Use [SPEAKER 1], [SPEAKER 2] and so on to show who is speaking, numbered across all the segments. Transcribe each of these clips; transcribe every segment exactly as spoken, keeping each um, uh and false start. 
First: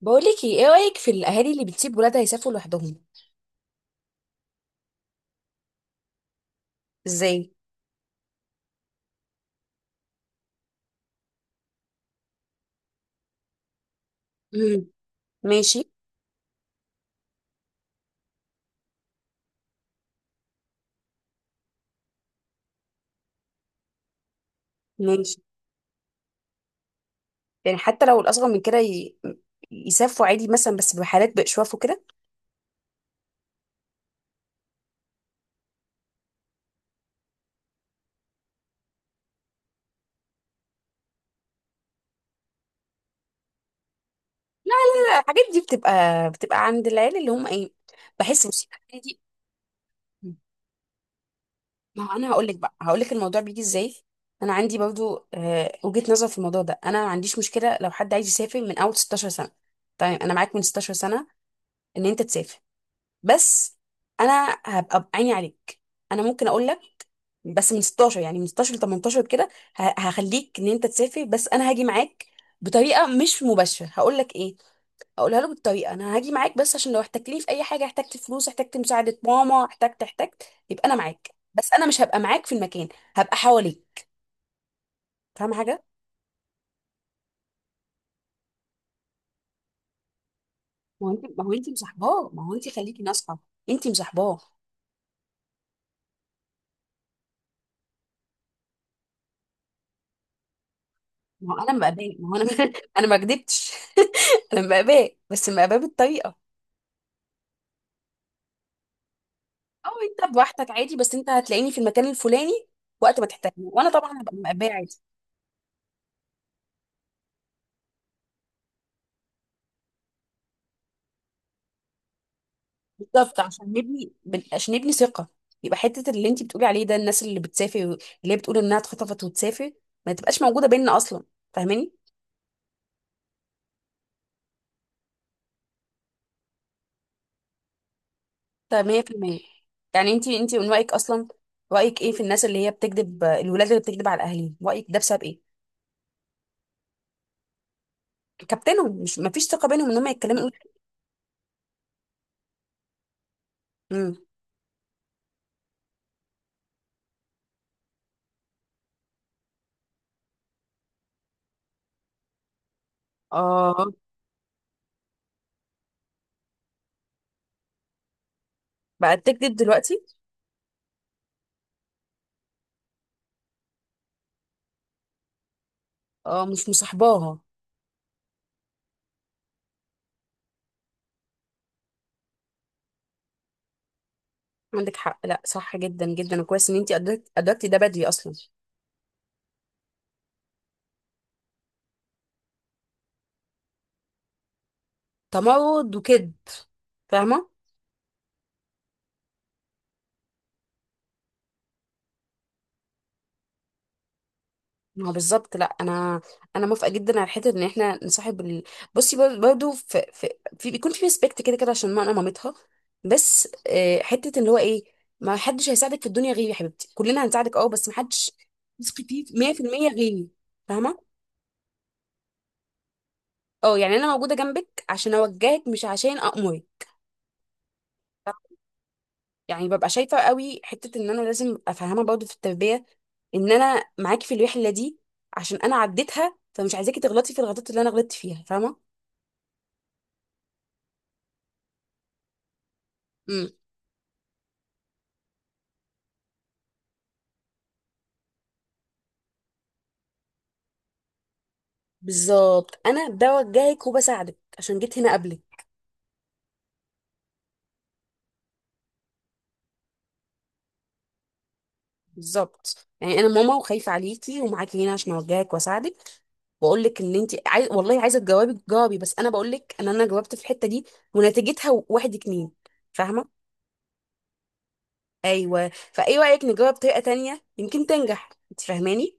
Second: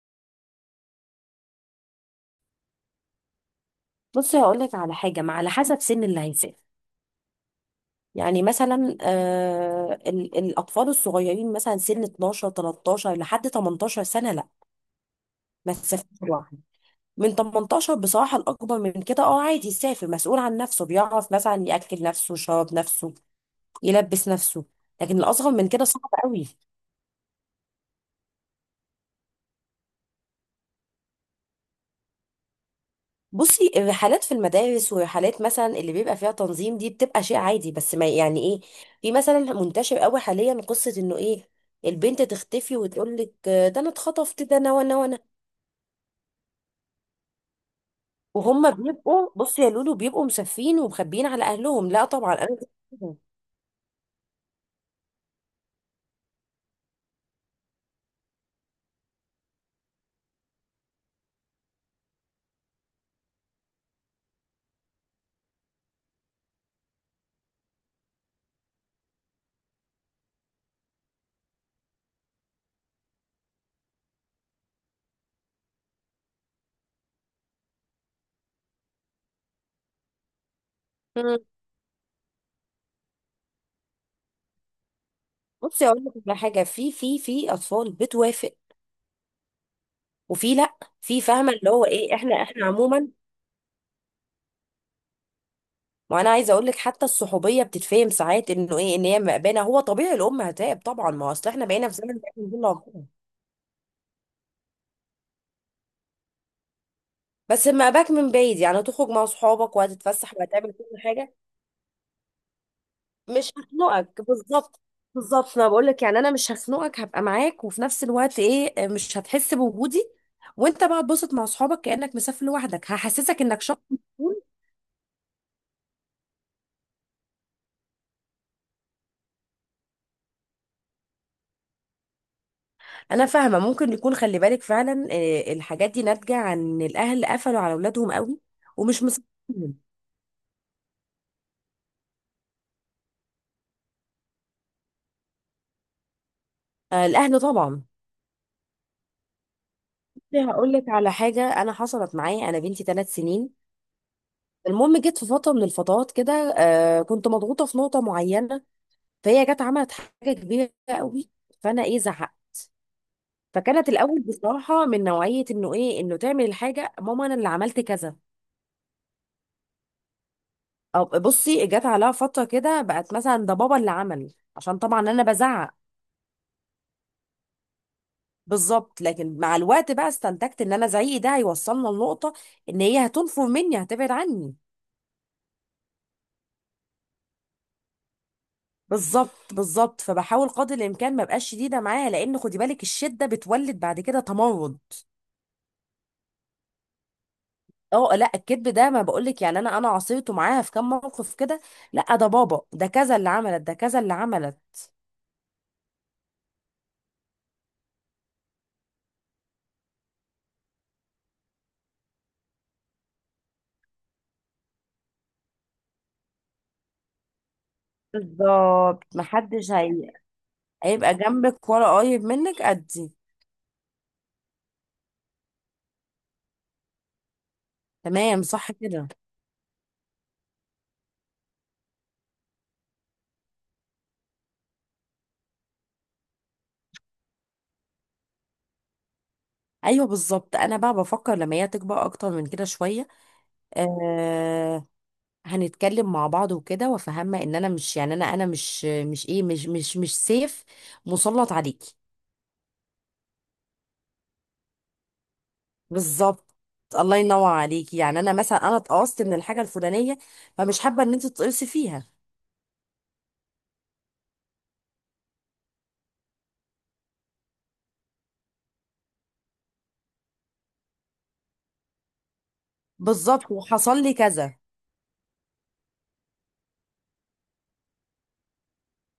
[SPEAKER 1] بقولك ايه، إيه رأيك في الأهالي اللي بتسيب ولادها يسافروا لوحدهم؟
[SPEAKER 2] بصي، هقولك على حاجة. ما على حسب سن اللي هيسافر.
[SPEAKER 1] ازاي؟
[SPEAKER 2] يعني مثلا آه ال- الأطفال الصغيرين مثلا سن اتناشر تلتاشر لحد تمنتاشر سنة، لا
[SPEAKER 1] مم.
[SPEAKER 2] ما
[SPEAKER 1] ماشي.
[SPEAKER 2] تسافرش لوحده. من ثمانية عشر بصراحة الأكبر من كده اه عادي يسافر، مسؤول عن نفسه، بيعرف مثلا يأكل نفسه، يشرب نفسه، يلبس نفسه. لكن
[SPEAKER 1] ماشي.
[SPEAKER 2] الأصغر من كده صعب قوي.
[SPEAKER 1] يعني حتى لو الأصغر من كده ي... يسافروا عادي مثلا، بس بحالات بإشواف وكده.
[SPEAKER 2] بصي، الرحلات في المدارس ورحلات مثلا اللي بيبقى فيها تنظيم دي بتبقى شيء عادي، بس ما يعني ايه، في مثلا منتشر قوي حاليا قصة انه ايه، البنت تختفي وتقول لك ده انا اتخطفت ده
[SPEAKER 1] لا
[SPEAKER 2] انا وانا
[SPEAKER 1] لا
[SPEAKER 2] وانا.
[SPEAKER 1] لا، الحاجات دي بتبقى، بتبقى عند العيال اللي هم ايه. بحس، بصي
[SPEAKER 2] وهم
[SPEAKER 1] الحاجات دي
[SPEAKER 2] بيبقوا، بصي يا لولو، بيبقوا مسافين ومخبيين على اهلهم.
[SPEAKER 1] ما
[SPEAKER 2] لا
[SPEAKER 1] هو أنا
[SPEAKER 2] طبعا
[SPEAKER 1] هقول
[SPEAKER 2] انا
[SPEAKER 1] لك
[SPEAKER 2] مش
[SPEAKER 1] بقى، هقول لك
[SPEAKER 2] كده.
[SPEAKER 1] الموضوع بيجي ازاي. أنا عندي برضو آه، وجهة نظر في الموضوع ده. أنا ما عنديش مشكلة لو حد عايز يسافر من أول ستاشر سنة. طيب أنا معاك من ستاشر سنة إن أنت تسافر، بس انا هبقى بعيني عليك. انا ممكن اقول لك بس من ستاشر، يعني من ستاشر ل تمنتاشر كده. ه- هخليك ان انت تسافر، بس انا هاجي معاك. بطريقه مش مباشره هقول لك ايه، اقولها له بالطريقه. انا هاجي معاك بس عشان لو احتجتني في اي حاجه، احتجت فلوس، احتجت مساعده ماما، احتجت احتجت يبقى انا معاك،
[SPEAKER 2] مم.
[SPEAKER 1] بس انا مش هبقى معاك في المكان. هبقى حواليك. فاهم حاجه؟
[SPEAKER 2] بصي اقول لك على حاجه، في في في اطفال بتوافق وفي لا،
[SPEAKER 1] ما هو
[SPEAKER 2] في
[SPEAKER 1] انت ما هو
[SPEAKER 2] فاهمه
[SPEAKER 1] انت
[SPEAKER 2] اللي هو ايه،
[SPEAKER 1] مصاحباه،
[SPEAKER 2] احنا
[SPEAKER 1] ما هو
[SPEAKER 2] احنا
[SPEAKER 1] انت خليكي
[SPEAKER 2] عموما.
[SPEAKER 1] ناصحه. انت مصاحباه.
[SPEAKER 2] ما انا عايزه اقول لك حتى الصحوبيه بتتفهم ساعات انه ايه، ان هي مأبانه، هو طبيعي الام هتعب طبعا، ما هو اصل
[SPEAKER 1] ما هو
[SPEAKER 2] احنا
[SPEAKER 1] انا
[SPEAKER 2] بقينا في
[SPEAKER 1] مقاباه
[SPEAKER 2] زمن بقى
[SPEAKER 1] ما هو انا
[SPEAKER 2] من دون
[SPEAKER 1] انا
[SPEAKER 2] ربنا.
[SPEAKER 1] ما كدبتش. انا مقاباه، بس مقاباه بالطريقه.
[SPEAKER 2] بس مأباك من بعيد، يعني هتخرج مع صحابك
[SPEAKER 1] او انت
[SPEAKER 2] وهتتفسح
[SPEAKER 1] بوحدك
[SPEAKER 2] وهتعمل
[SPEAKER 1] عادي،
[SPEAKER 2] كل
[SPEAKER 1] بس انت
[SPEAKER 2] حاجه،
[SPEAKER 1] هتلاقيني في المكان الفلاني وقت ما
[SPEAKER 2] مش
[SPEAKER 1] تحتاجني، وانا طبعا
[SPEAKER 2] هخنقك
[SPEAKER 1] هبقى مقبيه
[SPEAKER 2] بالظبط.
[SPEAKER 1] عادي.
[SPEAKER 2] بالظبط، انا بقول لك، يعني انا مش هخنقك، هبقى معاك وفي نفس الوقت ايه، مش هتحس بوجودي، وانت بقى تبسط مع صحابك كأنك مسافر لوحدك،
[SPEAKER 1] بالظبط،
[SPEAKER 2] هحسسك انك
[SPEAKER 1] عشان
[SPEAKER 2] شخص
[SPEAKER 1] نبني بن-
[SPEAKER 2] مسؤول.
[SPEAKER 1] عشان نبني ثقه. يبقى حته اللي انت بتقولي عليه ده، الناس اللي بتسافر اللي هي بتقول انها اتخطفت وتسافر، ما تبقاش موجوده بيننا اصلا. فاهماني؟
[SPEAKER 2] انا فاهمه. ممكن يكون، خلي بالك فعلا، آه، الحاجات دي ناتجه عن الاهل قفلوا على اولادهم قوي
[SPEAKER 1] طيب
[SPEAKER 2] ومش
[SPEAKER 1] مية بالمية.
[SPEAKER 2] مسؤولين.
[SPEAKER 1] يعني انت انت من رايك اصلا، رايك ايه في الناس اللي هي بتكذب، الولاد اللي بتكذب على اهاليهم؟ رايك ده بسبب ايه؟
[SPEAKER 2] آه، الاهل طبعا.
[SPEAKER 1] كابتنهم، مش ما فيش ثقه بينهم ان هم يتكلموا يقولوا.
[SPEAKER 2] هقول لك على حاجه، انا حصلت معايا، انا بنتي ثلاث سنين.
[SPEAKER 1] امم.
[SPEAKER 2] المهم، جت في فتره من الفترات كده، آه كنت مضغوطه في نقطه معينه، فهي جت عملت حاجه كبيره قوي، فانا ايه زعقت.
[SPEAKER 1] اه.
[SPEAKER 2] فكانت الاول بصراحه من نوعيه انه ايه، انه تعمل الحاجه، ماما انا اللي عملت كذا.
[SPEAKER 1] بقت تكذب دلوقتي.
[SPEAKER 2] او بصي، جت عليها فتره كده بقت مثلا ده بابا اللي عمل، عشان طبعا انا بزعق.
[SPEAKER 1] اه، مش مصاحباها.
[SPEAKER 2] بالظبط. لكن مع الوقت بقى استنتجت ان انا زعيقي ده هيوصلنا لنقطه، ان هي هتنفر مني هتبعد عني.
[SPEAKER 1] عندك حق، لا صح جدا جدا. وكويس ان انتي أدركت- ادركتي ده بدري اصلا.
[SPEAKER 2] بالظبط بالظبط. فبحاول قدر الامكان ما ابقاش شديده معاها، لان خدي بالك، الشده بتولد بعد كده تمرد.
[SPEAKER 1] تمرد وكذب. فاهمه.
[SPEAKER 2] اه لا، الكذب ده ما بقولك، يعني انا انا عصيته معاها في كام موقف كده. لا ده بابا، ده كذا اللي عملت، ده كذا اللي عملت.
[SPEAKER 1] ما هو بالظبط. لا انا انا موافقه جدا على حته ان احنا نصاحب ال... بصي بر- برضو في, في, في بيكون في ريسبكت كده كده، عشان ما انا مامتها. بس آه، حته اللي هو ايه، ما حدش هيساعدك في الدنيا غيري يا حبيبتي، كلنا هنساعدك اه، بس ما حدش تثقي
[SPEAKER 2] بالظبط.
[SPEAKER 1] فيه
[SPEAKER 2] محدش
[SPEAKER 1] ميه في الميه
[SPEAKER 2] هي...
[SPEAKER 1] غيري. فاهمه؟
[SPEAKER 2] هيبقى جنبك ولا قريب منك قدي.
[SPEAKER 1] اه، يعني انا موجوده جنبك عشان اوجهك، مش عشان امرك.
[SPEAKER 2] تمام، صح كده.
[SPEAKER 1] يعني ببقى شايفه قوي حته ان انا لازم ابقى فاهمه برضه في التربيه ان انا معاكي في الوحله دي، عشان انا عديتها فمش عايزاكي تغلطي في الغلطات اللي انا غلطت فيها. فاهمه؟
[SPEAKER 2] ايوه بالظبط. انا بقى بفكر لما هي تكبر اكتر من كده شويه،
[SPEAKER 1] امم.
[SPEAKER 2] آه، هنتكلم مع بعض وكده، وافهمها ان انا مش، يعني انا انا مش مش ايه، مش مش مش سيف مسلط عليكي.
[SPEAKER 1] بالظبط، انا بوجهك وبساعدك عشان جيت هنا قبلك.
[SPEAKER 2] بالظبط. الله ينور عليكي. يعني انا مثلا، انا اتقصت من الحاجه الفلانيه، فمش حابه ان انت تتقصي فيها.
[SPEAKER 1] بالظبط، يعني انا ماما وخايفه عليكي ومعاكي هنا عشان اوجهك واساعدك، واقول لك اللي انت عايز. والله عايزه تجاوبي تجاوبي، بس انا بقول لك ان انا جاوبت في الحته دي ونتيجتها واحد اتنين. فاهمه؟
[SPEAKER 2] بالظبط، وحصل لي كذا.
[SPEAKER 1] ايوه، فايه رايك نجاوب بطريقه تانية يمكن تنجح؟ انت فاهماني؟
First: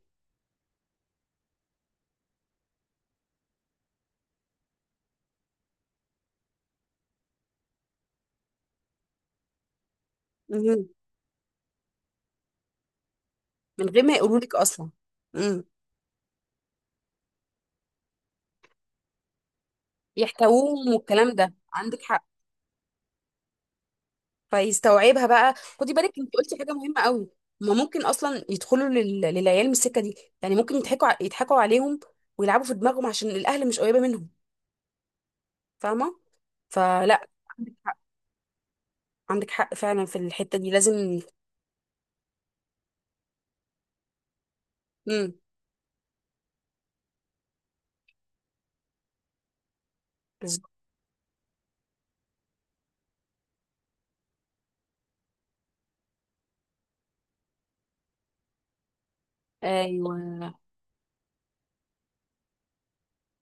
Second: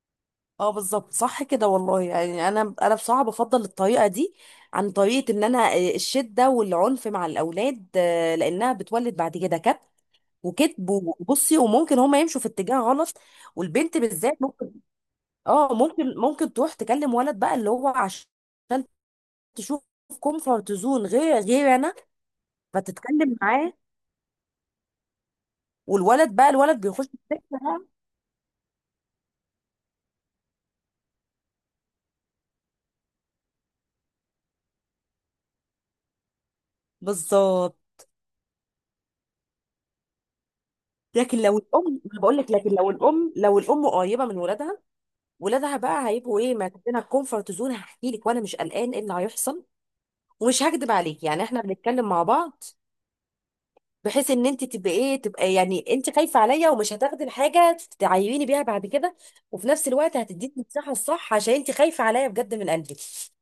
[SPEAKER 2] اه بالظبط، صح كده والله. يعني انا انا بصراحه بفضل الطريقه دي عن طريقه ان انا، آه، الشده والعنف مع الاولاد، آه، لانها بتولد بعد كده كب
[SPEAKER 1] مهم.
[SPEAKER 2] وكذب، وبصي، وممكن هما يمشوا في اتجاه غلط.
[SPEAKER 1] من
[SPEAKER 2] والبنت
[SPEAKER 1] غير ما
[SPEAKER 2] بالذات.
[SPEAKER 1] يقولوا لك اصلا. إمم.
[SPEAKER 2] اه ممكن، ممكن تروح تكلم ولد بقى اللي هو عشان تشوف كومفورت
[SPEAKER 1] يحتووهم
[SPEAKER 2] زون
[SPEAKER 1] والكلام
[SPEAKER 2] غير،
[SPEAKER 1] ده،
[SPEAKER 2] غير انا،
[SPEAKER 1] عندك حق.
[SPEAKER 2] فتتكلم معاه.
[SPEAKER 1] فيستوعبها بقى. خدي بالك، انت
[SPEAKER 2] والولد بقى،
[SPEAKER 1] قلتي حاجه
[SPEAKER 2] الولد
[SPEAKER 1] مهمه
[SPEAKER 2] بيخش في
[SPEAKER 1] قوي.
[SPEAKER 2] السكه
[SPEAKER 1] هما
[SPEAKER 2] بقى.
[SPEAKER 1] ممكن اصلا يدخلوا لل... للعيال من السكه دي، يعني ممكن يضحكوا ع- يضحكوا عليهم ويلعبوا في دماغهم عشان الاهل مش قريبه منهم. فاهمه؟ فلا، عندك
[SPEAKER 2] بالظبط.
[SPEAKER 1] حق. عندك حق فعلا، في الحته دي لازم.
[SPEAKER 2] لكن لو الام، بقول لك لكن لو الام، لو الام قريبه من ولادها،
[SPEAKER 1] امم.
[SPEAKER 2] ولادها بقى هيبقوا ايه، ماخدينها الكومفورت زون، هحكي لك وانا مش قلقان ايه اللي هيحصل، ومش
[SPEAKER 1] بالظبط.
[SPEAKER 2] هكدب عليك، يعني احنا بنتكلم مع بعض، بحيث ان انت تبقى ايه، تبقى يعني انت خايفه عليا ومش هتاخدي الحاجه تعيريني بيها بعد كده، وفي نفس الوقت
[SPEAKER 1] ايوه
[SPEAKER 2] هتديك المساحه الصح عشان انت خايفه عليا بجد من قلبك.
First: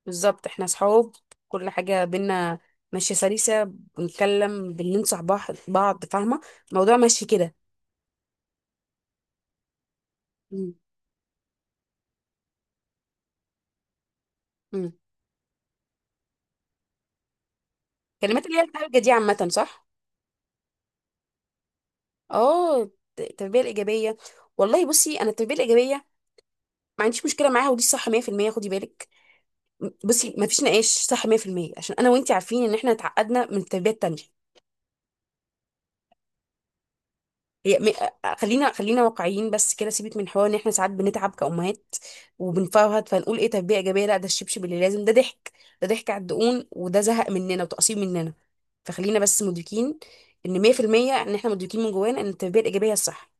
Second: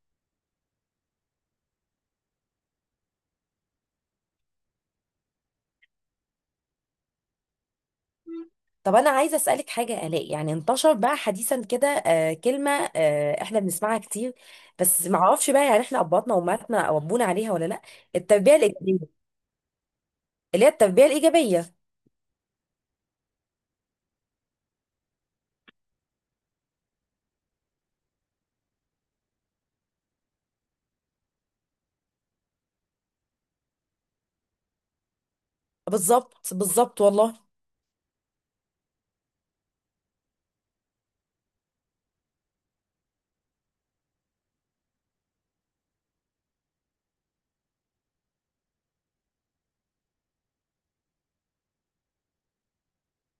[SPEAKER 1] بالظبط، احنا صحاب، كل حاجه بينا ماشيه سلسه، بنتكلم بننصح بعض بعض. فاهمه؟ الموضوع ماشي كده.
[SPEAKER 2] طب انا عايزه اسالك حاجه يا الاء، يعني
[SPEAKER 1] امم.
[SPEAKER 2] انتشر بقى حديثا كده آه كلمه، آه احنا بنسمعها كتير،
[SPEAKER 1] امم.
[SPEAKER 2] بس ما اعرفش بقى يعني احنا اباطنا وامهاتنا ربونا عليها ولا لا،
[SPEAKER 1] كلمات
[SPEAKER 2] التربيه
[SPEAKER 1] اللي هي الحاجه دي
[SPEAKER 2] الايجابيه.
[SPEAKER 1] عامه، صح؟
[SPEAKER 2] اللي هي التربيه الايجابيه.
[SPEAKER 1] اه، التربيه الايجابيه. والله بصي، انا التربيه الايجابيه ما عنديش مشكله معاها، ودي صح ميه في الميه. خدي بالك، م- بصي ما فيش نقاش، صح ميه في الميه. عشان انا وانتي عارفين ان احنا اتعقدنا من التربيه التانيه.
[SPEAKER 2] بالظبط بالظبط والله.
[SPEAKER 1] هي م... آه، خلينا، خلينا واقعيين. بس كده سيبك من حوار ان احنا ساعات بنتعب كأمهات وبنفرهد فنقول ايه تربيه ايجابيه، لا ده الشبشب اللي لازم. ده ضحك، ده ضحك على الدقون، وده زهق مننا وتقصير مننا. فخلينا بس مدركين ان ميه في الميه ان احنا مدركين من جوانا ان التربيه الايجابيه الصح.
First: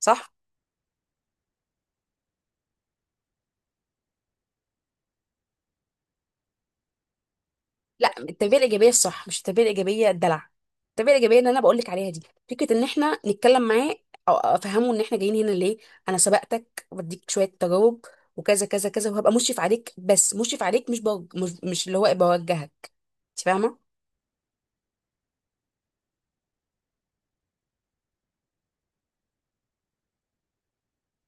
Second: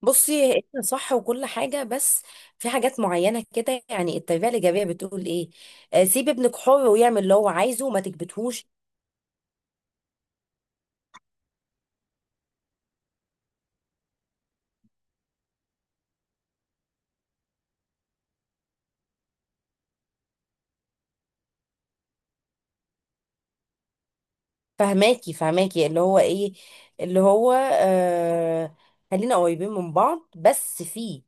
[SPEAKER 1] صح.
[SPEAKER 2] بصي، انت صح وكل حاجة، بس في حاجات معينة كده، يعني التربية الإيجابية بتقول إيه، آه، سيب ابنك حر ويعمل اللي هو عايزه وما
[SPEAKER 1] لا، التربيه
[SPEAKER 2] تكبتهوش.
[SPEAKER 1] الايجابيه الصح مش التربيه الايجابيه الدلع. التربيه الايجابيه اللي انا بقول لك عليها دي فكره ان احنا نتكلم معاه، او افهمه ان احنا جايين هنا ليه. انا سبقتك وبديك شويه تجارب، وكذا كذا كذا، وهبقى مشرف عليك، بس مشرف عليك مش بوج... مش, مش اللي هو بوجهك. انت فاهمه؟
[SPEAKER 2] فهماكي، فهماكي اللي هو إيه، اللي هو آه، خلينا قريبين من بعض بس في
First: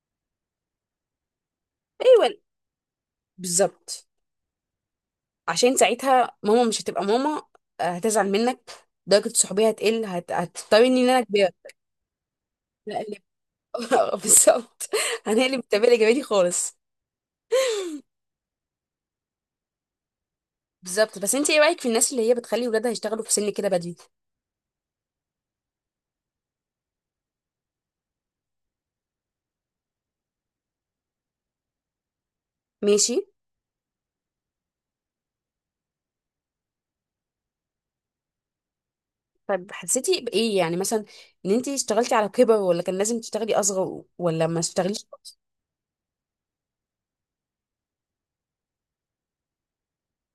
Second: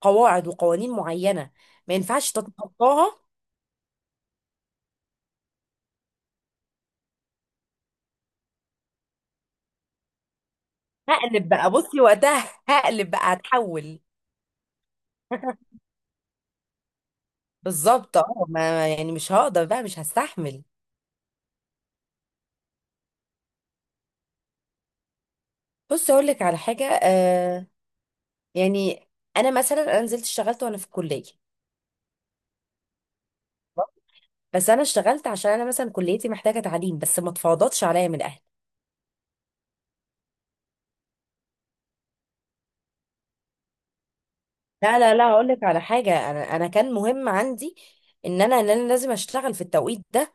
[SPEAKER 2] قواعد وقوانين معينة ما ينفعش
[SPEAKER 1] ايوه
[SPEAKER 2] تتخطاها.
[SPEAKER 1] بالظبط، عشان ساعتها ماما مش هتبقى ماما، آه، هتزعل منك. درجه الصحوبيه هتقل، هت... هتضطرني ان انا
[SPEAKER 2] هقلب
[SPEAKER 1] كبيره.
[SPEAKER 2] بقى، بصي وقتها
[SPEAKER 1] لا،
[SPEAKER 2] هقلب
[SPEAKER 1] اللي-
[SPEAKER 2] بقى، هتحول.
[SPEAKER 1] بالظبط، هنقلب التربيه الايجابيه دي خالص.
[SPEAKER 2] بالظبط. اه، ما يعني مش هقدر بقى، مش هستحمل.
[SPEAKER 1] بالظبط. بس انت ايه رايك في الناس اللي هي بتخلي ولادها يشتغلوا في سن كده بدري؟
[SPEAKER 2] بص اقول لك على حاجه، آه، يعني انا مثلا، انا نزلت اشتغلت وانا في الكليه،
[SPEAKER 1] ماشي.
[SPEAKER 2] بس انا اشتغلت عشان انا مثلا كليتي محتاجه تعليم، بس ما اتفاضتش عليا من اهلي.
[SPEAKER 1] طب حسيتي بايه يعني مثلا؟ ان انت اشتغلتي على كبر، ولا كان لازم تشتغلي اصغر، ولا ما
[SPEAKER 2] لا
[SPEAKER 1] اشتغليش
[SPEAKER 2] لا لا،
[SPEAKER 1] خالص؟
[SPEAKER 2] هقول لك على حاجه، انا انا كان مهم عندي ان انا، ان انا لازم اشتغل في التوقيت ده.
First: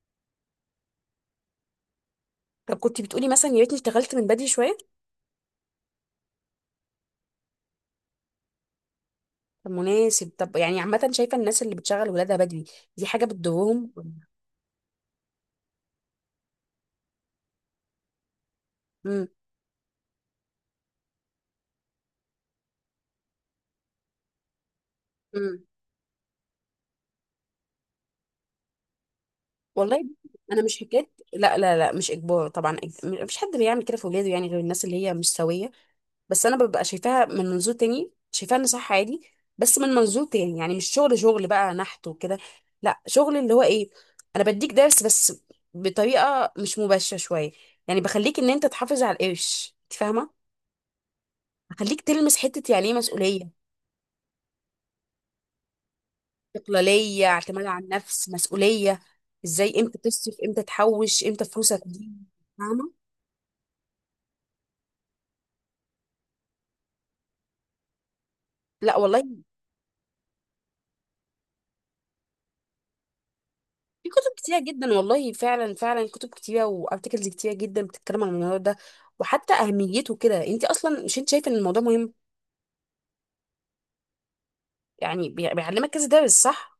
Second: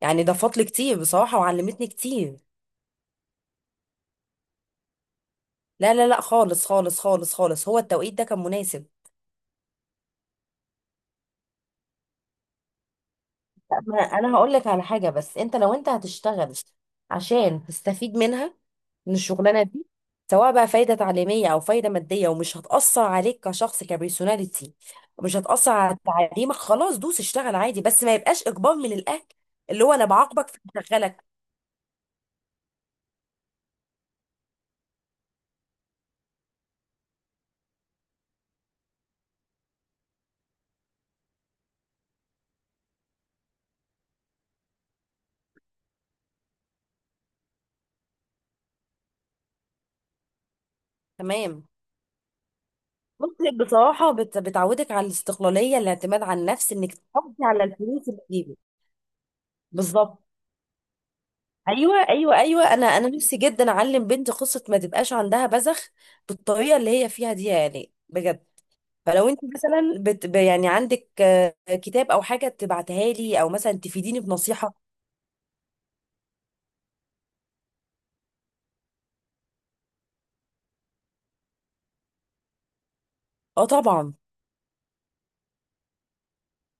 [SPEAKER 2] يعني ضافت لي كتير بصراحه وعلمتني كتير.
[SPEAKER 1] طب كنت بتقولي مثلا يا ريتني اشتغلت من بدري شويه؟
[SPEAKER 2] لا لا لا خالص، خالص خالص خالص هو التوقيت ده كان مناسب.
[SPEAKER 1] طب مناسب. طب يعني عامه، شايفه الناس اللي بتشغل ولادها بدري دي حاجه
[SPEAKER 2] لا،
[SPEAKER 1] بتضرهم؟
[SPEAKER 2] ما انا هقول لك على حاجه. بس انت لو انت هتشتغل عشان تستفيد منها، من
[SPEAKER 1] امم.
[SPEAKER 2] الشغلانه دي، سواء بقى فايده تعليميه او فايده ماديه، ومش هتاثر عليك كشخص، كبيرسوناليتي مش
[SPEAKER 1] امم.
[SPEAKER 2] هتاثر على تعليمك، خلاص دوس اشتغل عادي. بس ما يبقاش اجبار من الاهل اللي هو انا
[SPEAKER 1] والله
[SPEAKER 2] بعاقبك
[SPEAKER 1] انا مش حكايه،
[SPEAKER 2] فبشغلك.
[SPEAKER 1] لا لا لا مش اجبار طبعا، إج- مفيش حد بيعمل كده في ولاده يعني، غير الناس اللي هي مش سويه. بس انا ببقى شايفاها من منظور تاني، شايفاها ان صح عادي. بس من منظور تاني يعني مش شغل شغل بقى نحت وكده، لا شغل اللي هو ايه، انا بديك درس بس بطريقه مش مباشره شويه. يعني بخليك ان انت تحافظ على القرش. انت فاهمه؟
[SPEAKER 2] تمام.
[SPEAKER 1] بخليك تلمس حته يعني ايه
[SPEAKER 2] بص
[SPEAKER 1] مسؤوليه.
[SPEAKER 2] بصراحه، بت- بتعودك على الاستقلاليه، الاعتماد على النفس، انك
[SPEAKER 1] استقلاليه،
[SPEAKER 2] تحافظي على
[SPEAKER 1] اعتماد على
[SPEAKER 2] الفلوس اللي
[SPEAKER 1] النفس،
[SPEAKER 2] بتجيبك.
[SPEAKER 1] مسؤوليه، ازاي، امتى
[SPEAKER 2] بالظبط.
[SPEAKER 1] تصرف، امتى تحوش، امتى فلوسك
[SPEAKER 2] ايوه
[SPEAKER 1] دي.
[SPEAKER 2] ايوه ايوه، انا
[SPEAKER 1] فاهمه؟
[SPEAKER 2] انا نفسي جدا اعلم بنتي قصه ما تبقاش عندها بذخ بالطريقه اللي هي فيها دي، يعني بجد.
[SPEAKER 1] لا
[SPEAKER 2] فلو انت
[SPEAKER 1] والله.
[SPEAKER 2] مثلا بت ب- يعني عندك، آه، كتاب او حاجه تبعتها لي، او مثلا
[SPEAKER 1] في
[SPEAKER 2] تفيديني
[SPEAKER 1] كتب كتيرة
[SPEAKER 2] بنصيحه.
[SPEAKER 1] جدا والله، فعلا فعلا كتب كتيرة وارتكلز كتيرة جدا بتتكلم عن الموضوع ده وحتى أهميته كده. انت أصلا مش انت شايفة ان الموضوع مهم؟
[SPEAKER 2] اه طبعا.
[SPEAKER 1] يعني بي- بيعلمك كذا درس، صح؟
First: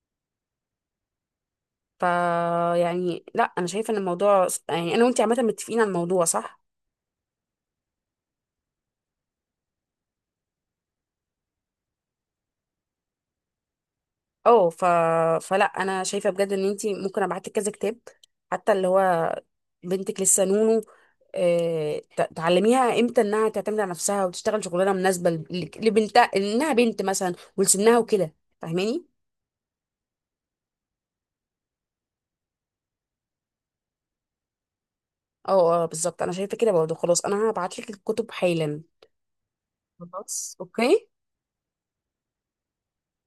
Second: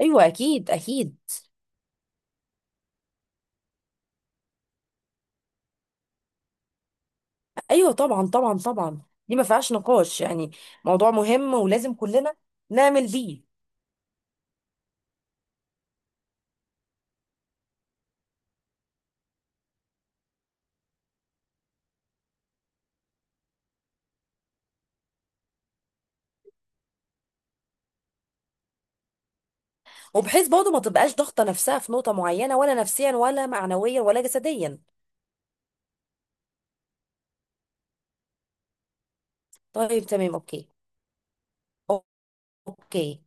[SPEAKER 2] ايوه اكيد اكيد.
[SPEAKER 1] فا يعني لا، أنا شايفة ان الموضوع، يعني أنا وانت عامة متفقين على الموضوع، صح؟
[SPEAKER 2] ايوه طبعا طبعا طبعا، دي ما فيهاش نقاش يعني، موضوع مهم ولازم كلنا نعمل بيه.
[SPEAKER 1] اه ف... فلا أنا شايفة بجد ان انت ممكن أبعتلك كذا كتاب، حتى اللي هو بنتك لسه نونو، آه، ت- تعلميها امتى انها تعتمد على نفسها، وتشتغل شغلانه مناسبه ل- لبنتها، انها بنت مثلا ولسنها وكده. فاهماني؟
[SPEAKER 2] وبحيث برضه ما تبقاش ضاغطه نفسها في نقطه معينه ولا نفسيا ولا معنويا ولا جسديا.
[SPEAKER 1] اه اه بالظبط، انا شايفه كده برضه. خلاص انا هبعت لك الكتب حالا.
[SPEAKER 2] طيب تمام،
[SPEAKER 1] خلاص،
[SPEAKER 2] اوكي.
[SPEAKER 1] اوكي.
[SPEAKER 2] اوكي.